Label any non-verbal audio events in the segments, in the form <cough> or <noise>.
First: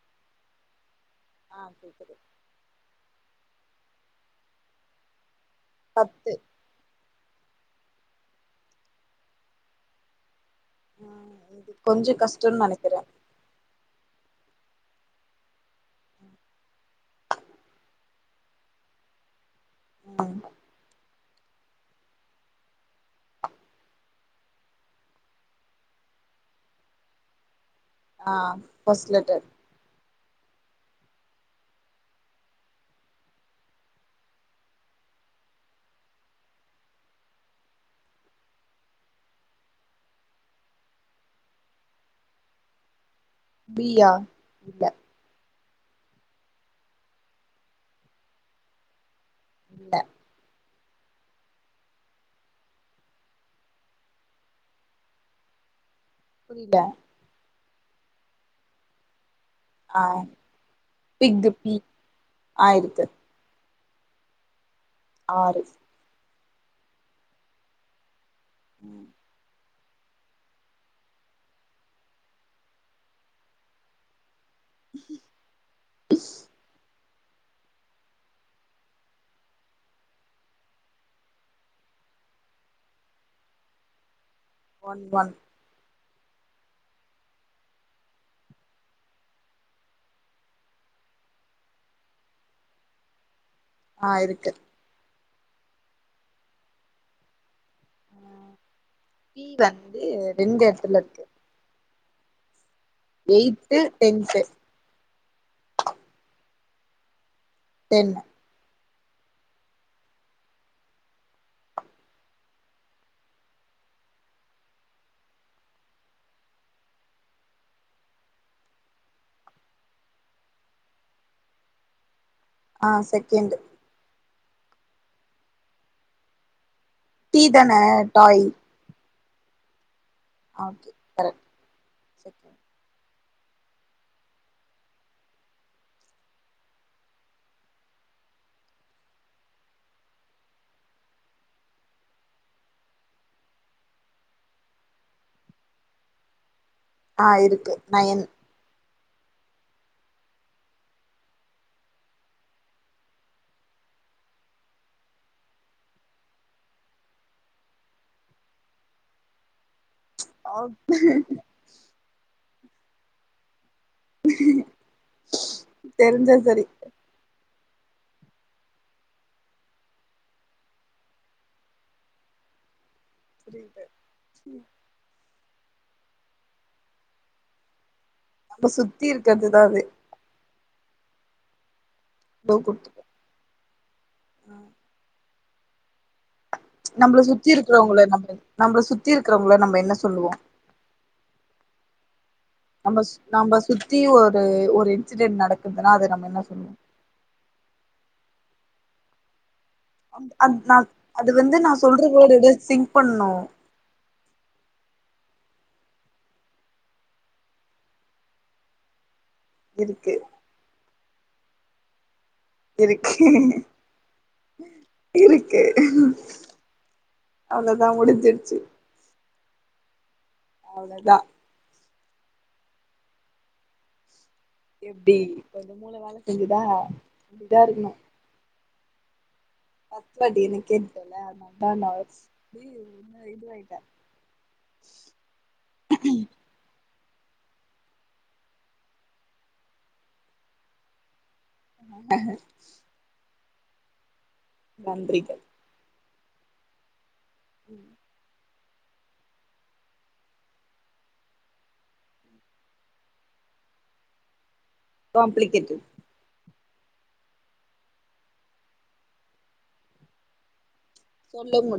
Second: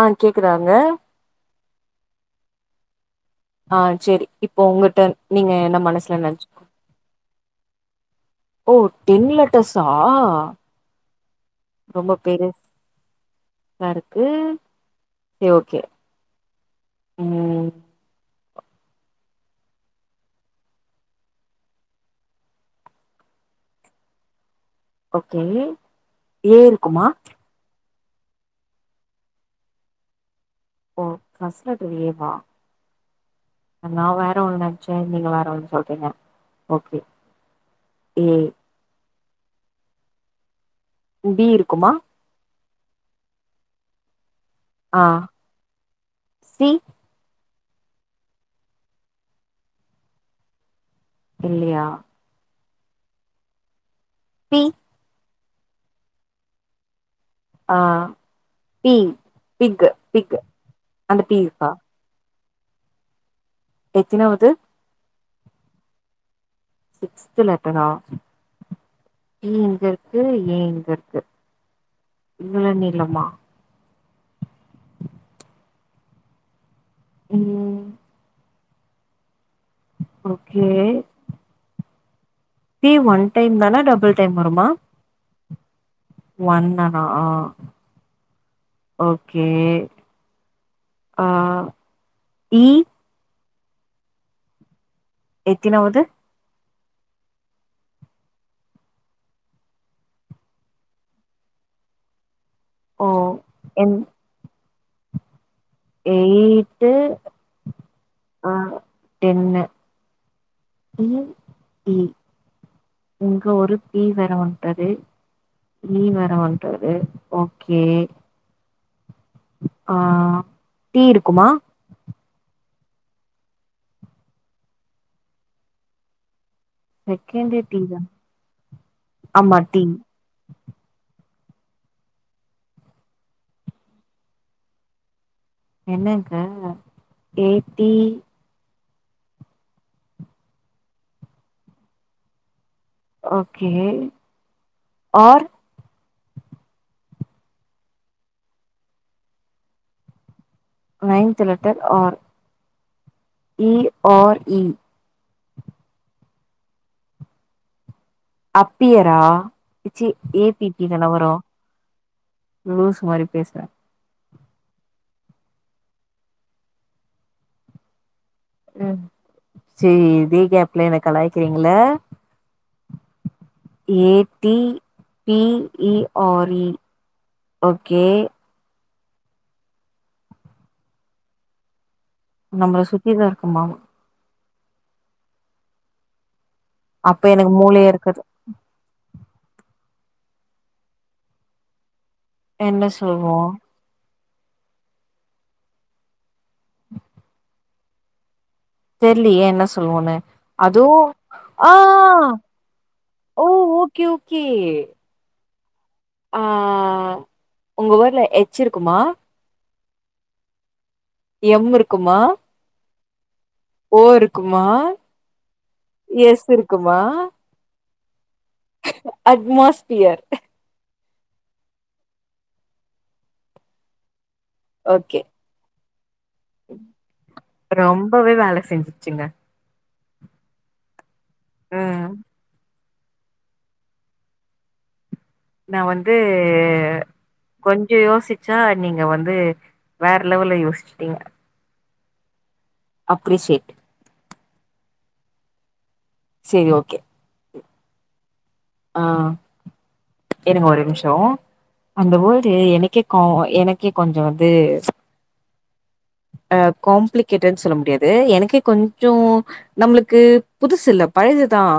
ஆஹ் கேக்குதாங்க ஆஹ் சரி சரி ஆஹ் சேரி இப்போ உங்கட்ட நீங்க என்ன மனசுல பத்து நெனச்சு <inaudible> ஓ டென் லட்டர்ஸா ம் இது ரொம்ப கொஞ்சோ பெரு கஷ்டோன்னு நெனைக்கிறே சா இருக்கு சரி ஓகே உம் <unintelligible> ஓகே ஏ இருக்குமா ஆ first letter O first letter A வா நா வேற ஒன்னு நெனச்சே நீங்க வேற ஒண்ணு சொல்றீங்க ஓக்கே எ பிடி இருக்குமா பி யா இல்ல ஆ சி இல்ல இல்லையா பி புரியல ஆ பி பிக் ஆ பிக் அந்த பி இருக்கா ஆ இருக்கு எத்தினாவது ஆறு சிக்ஸ்த்து லெட்டரா உம் ஏ எங்க இருக்கு ஏ எங்க இருக்கு இவ்வலா நீலமா ஹா உம் ஓக்கே பி ஒன் டைம் தானே டபுள் டைம் வருமா ஒன் ஒன் ஒண்னா ஆ ஓக்கே ஆ இ ஆ இருக்கு எத்தினாவது உ பீ வந்து ரெண்டு எடத்துல இருக்கு ஓ ஏயித்து டென்த்து ஏயித்து டென் டென்னு உம் இ இங்க ஒரு டி வேர வந்தது டீன் வேற வன்டாரு ஓக்கே ஆ டீ இருக்குமா ஆ செக்கெண்டு டீ சேகண்டே தான டி தா ஆமா டி ஓக்கே கரெக்ட் சேகெண் என்னங்க எயிட்டி ஓக்கே ஆர் ஆ இருக்கு நா என் ninth letter R E R E அப்பியரா A C A O B B தானே வரு லூசு மாரி பேசுரே தெரிஞ்ச சரி உம் செரி இதே கேப்ல என்ன கலாய்க்கிறீங்களா புரியுது A D B E R E okay நம்ம சுத்தி இருக்கிறதுதா அது நம்மள சுத்திதா இருக்குமாம ஆ நம்பள அப்ப சுத்தி எனக்கு மூளையே இருக்கறவங்கள இருக்காது நம்பள நம்மள சுத்தி சுத்தி இருக்கிறவங்கள நம்ம என்ன சொல்லுவோம் என்ன நம்ம சொல்வோ நம்ம சுத்தி ஒரு ஒரு ஒரு இன்சிடென்ட் நடக்குதுன்னா அத நம்ம என்ன சொல்லுவோம் தெரிலயே என்ன சொ சொல்லுவோமே அது நா அதோ அது வந்து நான் சொல்ற ஆஹ் வேர்டோட சிங்க் பண்ணும் ஓ ஓகே ஓகே ஆஹ் உங்க ஊர்ல எட்ஜ் இருக்குமா இருக்கு எம் இருக்குமா கி ஹ ஹ ஓ இருக்குமா இருக்கு எஸ் இருக்குமா அவ்ளோ தான் முடிஞ்சிடுச்சு அட்மாஸ்பியர் அதான் எப்டி ஓகே கொஞ்சம் மூளை வேலை செஞ்சுதா அப்படிதான் இருக்கணும் வச்சுங்க <unintelligible> ம் என்ன இதுவாயிட்டா நா வந்து கொஞ்சம் யோசிச்சா நீங்க வந்து வேற லெவல்ல யோசிச்சிட்டீங்க அஹ க்ரிஷிட் நன்றிகள் சேரி ஓகே உம் ஆஹ் இருங்க ஒரு நிமிஷம் அந்த வேர்ட் எனக்கே கா எனக்கே கொஞ்சம் வந்து காம்ப்ளிகே்ட் அஹ் காம்ப்ளிகேட்டடனு சொல்ல முடியாது எனக்கே கொஞ்சம் நம்மளுக்கு புதுசுல்ல சொல்ல பழதுதான்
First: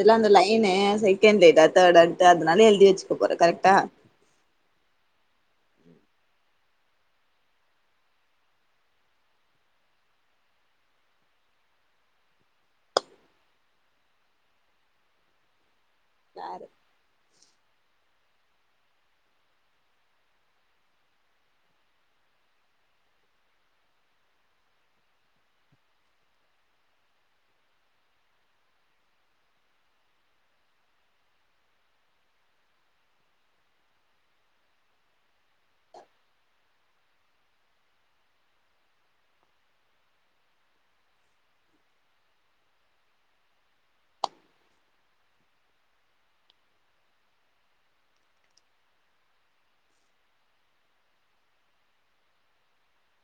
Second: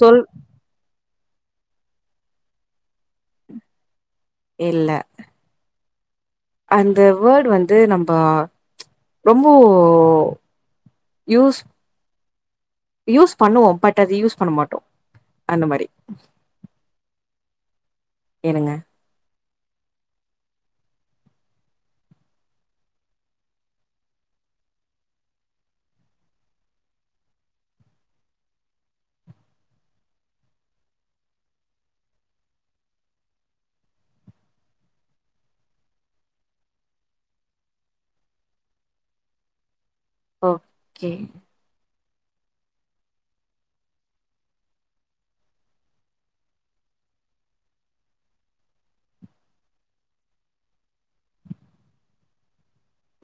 சொல் என்ன செகண்ட்டா தே தேர்ட் அதனால எழுதி வச்சுக்க போறேன் கரெக்டா இல்ல அந்த வேர்டு வந்து நம்ம ரொம்ப யூஸ் யூஸ் பண்ணுவோம் பட் அது யூஸ் பண்ண மாட்டோம் அந்த மாரி யாரு ஏனுங்க ஓகே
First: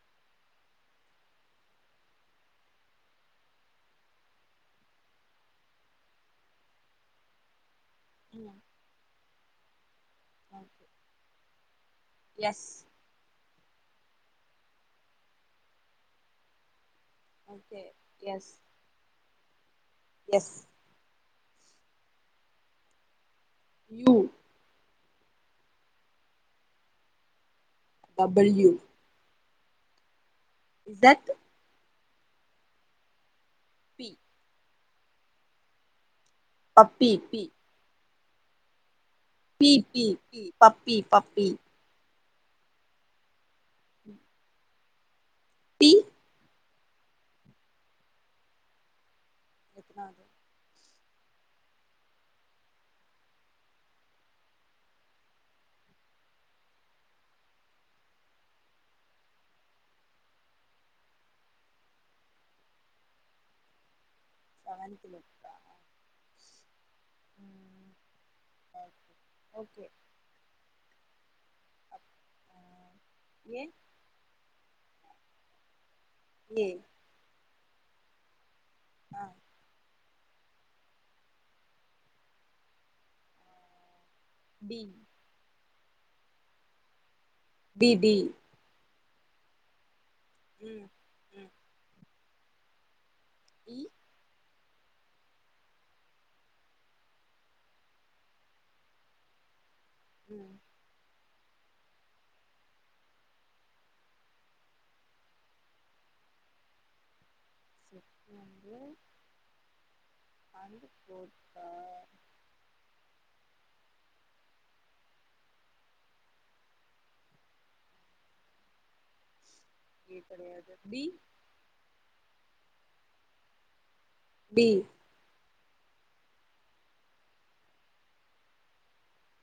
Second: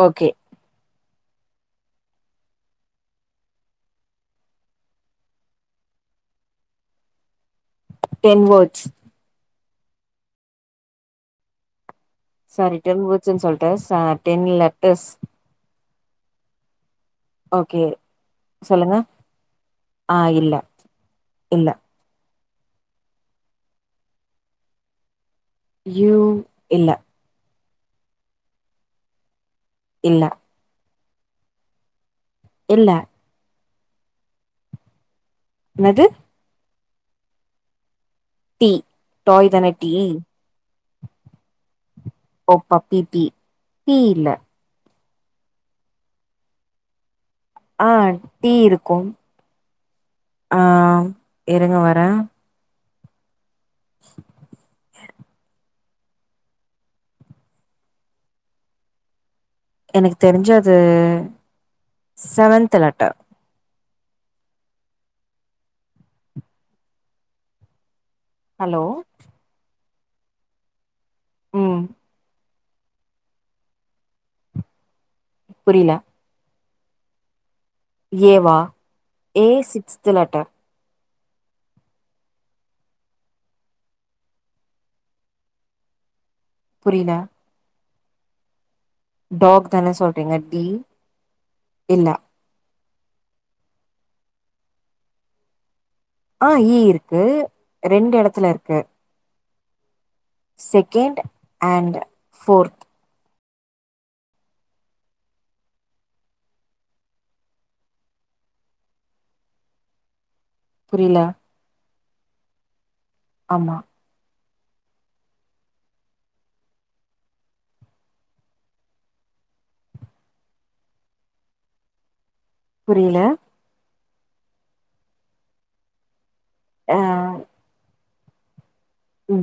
ஓகே டென் ம் வேர்ட்ஸ் <inaudible> சாரி டென் வேர்ட்ஸ் ன்னு சொல்லிட்டே டென் லெட்டர்ஸ் ஓகே எஸ் சொல்லுங்க ஆஹ் இல்ல எஸ் இல்ல யூ யூ இல்ல டபுள்யூ இல்ல இஸெட் இல்ல பி என்னது puppy B D B B B puppy puppy ஒ பப்பி பி பீ இல்ல டி ஆ டீ இருக்கும் எத்தனாது ஆ இருங்க வரே எனக்கு தெரிஞ்சது செவன்த் லெட்டர் செவன்த் லேட்டரா ம் ஹலோ ஓகே ஓகே ம் அப்போ ஏ புரியில ஏய் ஏ வா ஏ சிக்ஸ்த் லெட்டர் டி புரியல டி டி டாக் தான சொல்றீங்க டி ம் இல்ல ஈ ஆ ஈ இருக்கு ரெண்டு எடத்துல இருக்கு ம் செகண்ட் அண்ட் ஃபோர்த் செக் வந்து அண்டு புரில போட்டா ஆமா இதுக்கடையாது பி புரியல டி எ ஆ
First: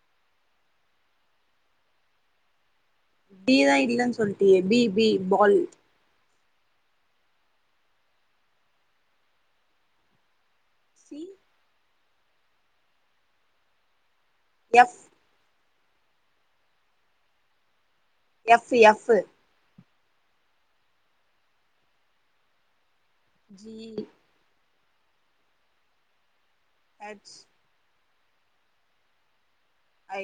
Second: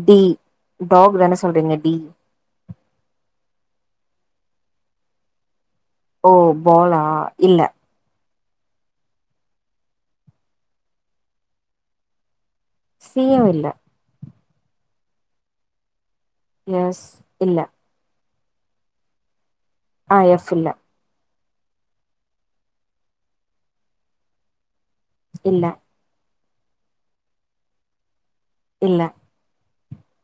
டி டாக் தான சொல்றீங்க டி டி தா இல்லன்னு சொல்லிட்டியே பி பி பால் ஓ பாலா இல்ல சி சி யு இல்ல எஃப் எஸ் இல்ல எஃப் எஃப் ஆ எஃப்யில்ல ஜி இல்ல எச் இல்ல ஐ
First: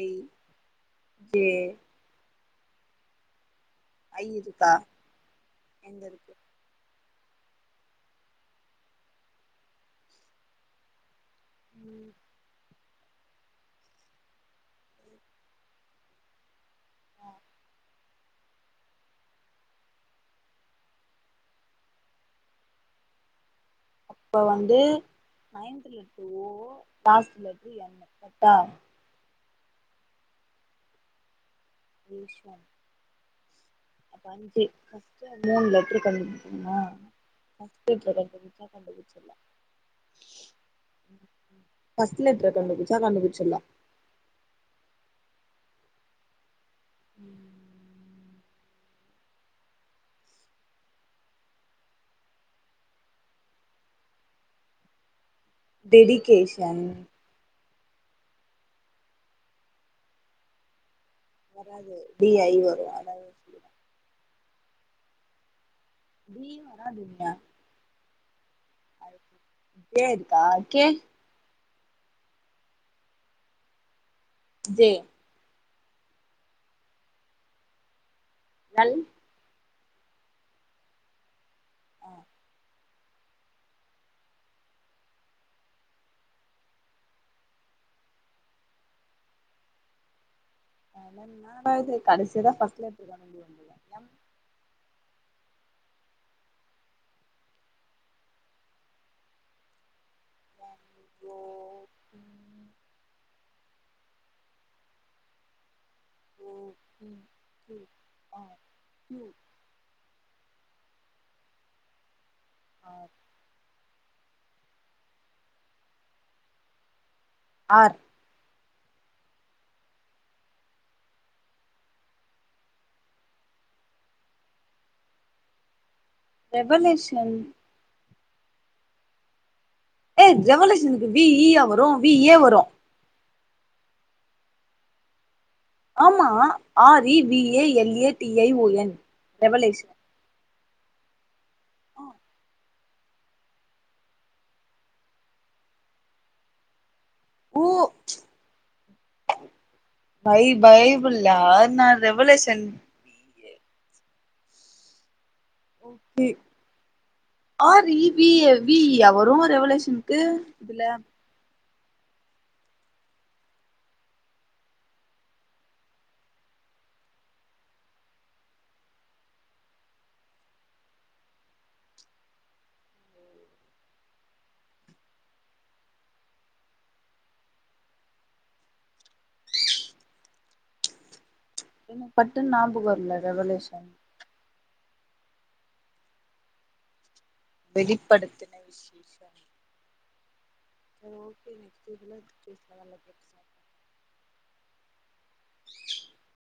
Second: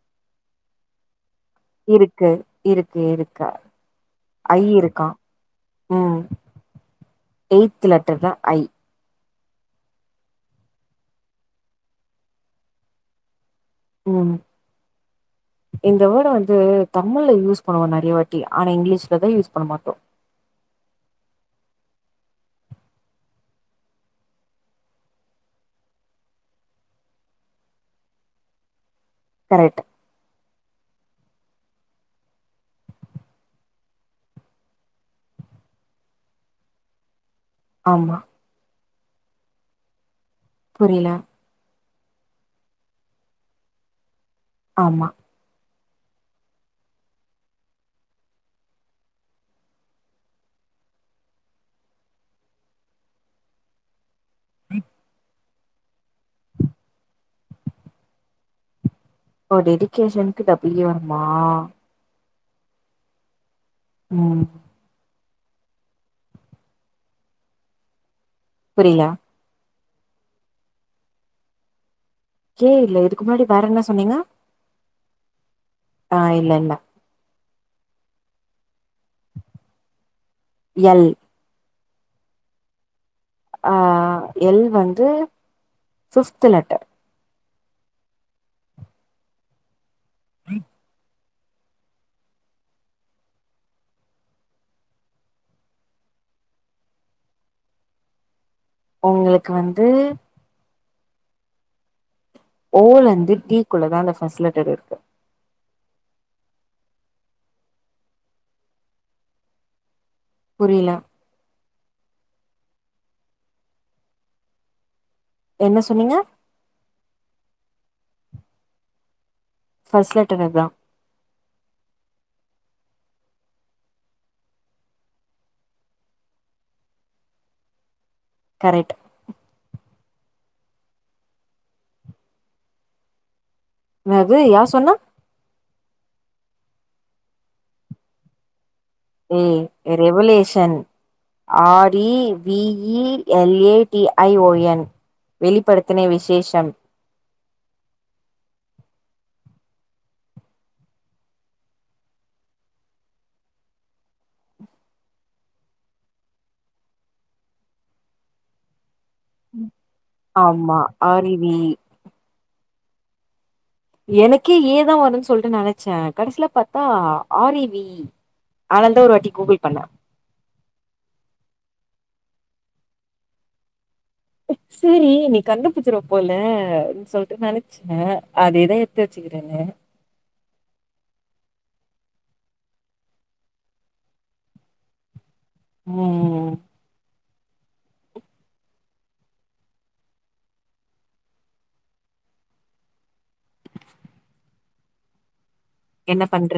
ஜே இருக்கு இருக்கு இருக்கா ஐ இருக்கா எங்க ம் இருக்கு எய்த்து லெட்டர்ல ஐ ம் ம் இந்த வேர்ட வந்து தமுழ்ல ஆ யூஸ் பண்ணுவோ நறைய வாட் டி ஆனா இங்கிலீஷ்ல தா யூஸ் பண்ண மாட்டோ அப்ப வந்து நைன்த்ல ஓ டாஸ்ட்லந்து என்னு கர்ட்டா கரெக்ட் <inaudible> <unintelligible> ஃபஸ்ட் லெட்டர் ஆமா கண்டு பிடிச்சா கண்டுபிடிச்சிடலாம் புரியல ஃபஸ்ட் லெட்டரு கண்டுபிடிச்சா கண்டுபிடிச்சிடலாம் ஆமா டெடிகேஷன் ஓ டெடிகேஷனுக்கு டபுல் ஏ வருமா பி ஐ வரும் அதா உம் பி வராதுங்க புரில கேக்குதா கே கே இல்ல இதுக்கு முன்னாடி வேற என்ன சொன்னீங்க ஜெ ஆஹ் இல்ல இல்ல நல் எல் ஆஹ் ஆஹ் எல் வந்து ஃபிஃப்த் லெட்டர் னது கடைசியா தான் பஸ்ட் லெட்டர் <inaudible> உங்களுக்கு வந்து என் ஓ பி ஓ ல இருந்து பி குள்ளதான் அந்த ஃபர்ஸ்ட் லெட்டர் இருக்கு ஓ உம் உம் ஆஹ் புரியல ஆ என்ன சொன்னீங்க ஆர் ஃபர்ஸ்ட் லெட்டர் இதான் ரெவல்யூஷன் கரெக்ட்டு ஏ ரெவலுஷனுக்கு பி இ அஹ் வரும் பி ஏ வரும் என்னது யார் சொன்னா ஆமா R E V A L A T I O N ம் revelation revelation R E V E L A T I O N வெளிப்படுத்தின விசேஷம் ஊ பை பைபுல்ல நா revolution O B R E B A V E ஆ வரும் ரெவோலுஷனுக்கு ஆமா ஆர் இ வி இ எனக்கே ஏ தான் வரும்ன்னு சொல்லிட்டு நினைச்சேன் கடைசியில பார்த்தா ஆர் ஏ வி இ அனந்த ஒரு வாட்டி கூகுள் பண்ண ம் சேரி நீ கண்டுபிச்சிருவ போல சொல்லிட்டு நினைச்சேன் அதேதான் எத்து வச்சு இருங்க என்ன பட்டுன்னு நாம்புகம்ர்ல ரெவலயூஷன் உம் ம் வெளிப்படத்தின விசேஷ சரி ஓகே நெக்ஸ்ட் இதுல பேசலா நல்ல பேசுவோ என்ன பண்ற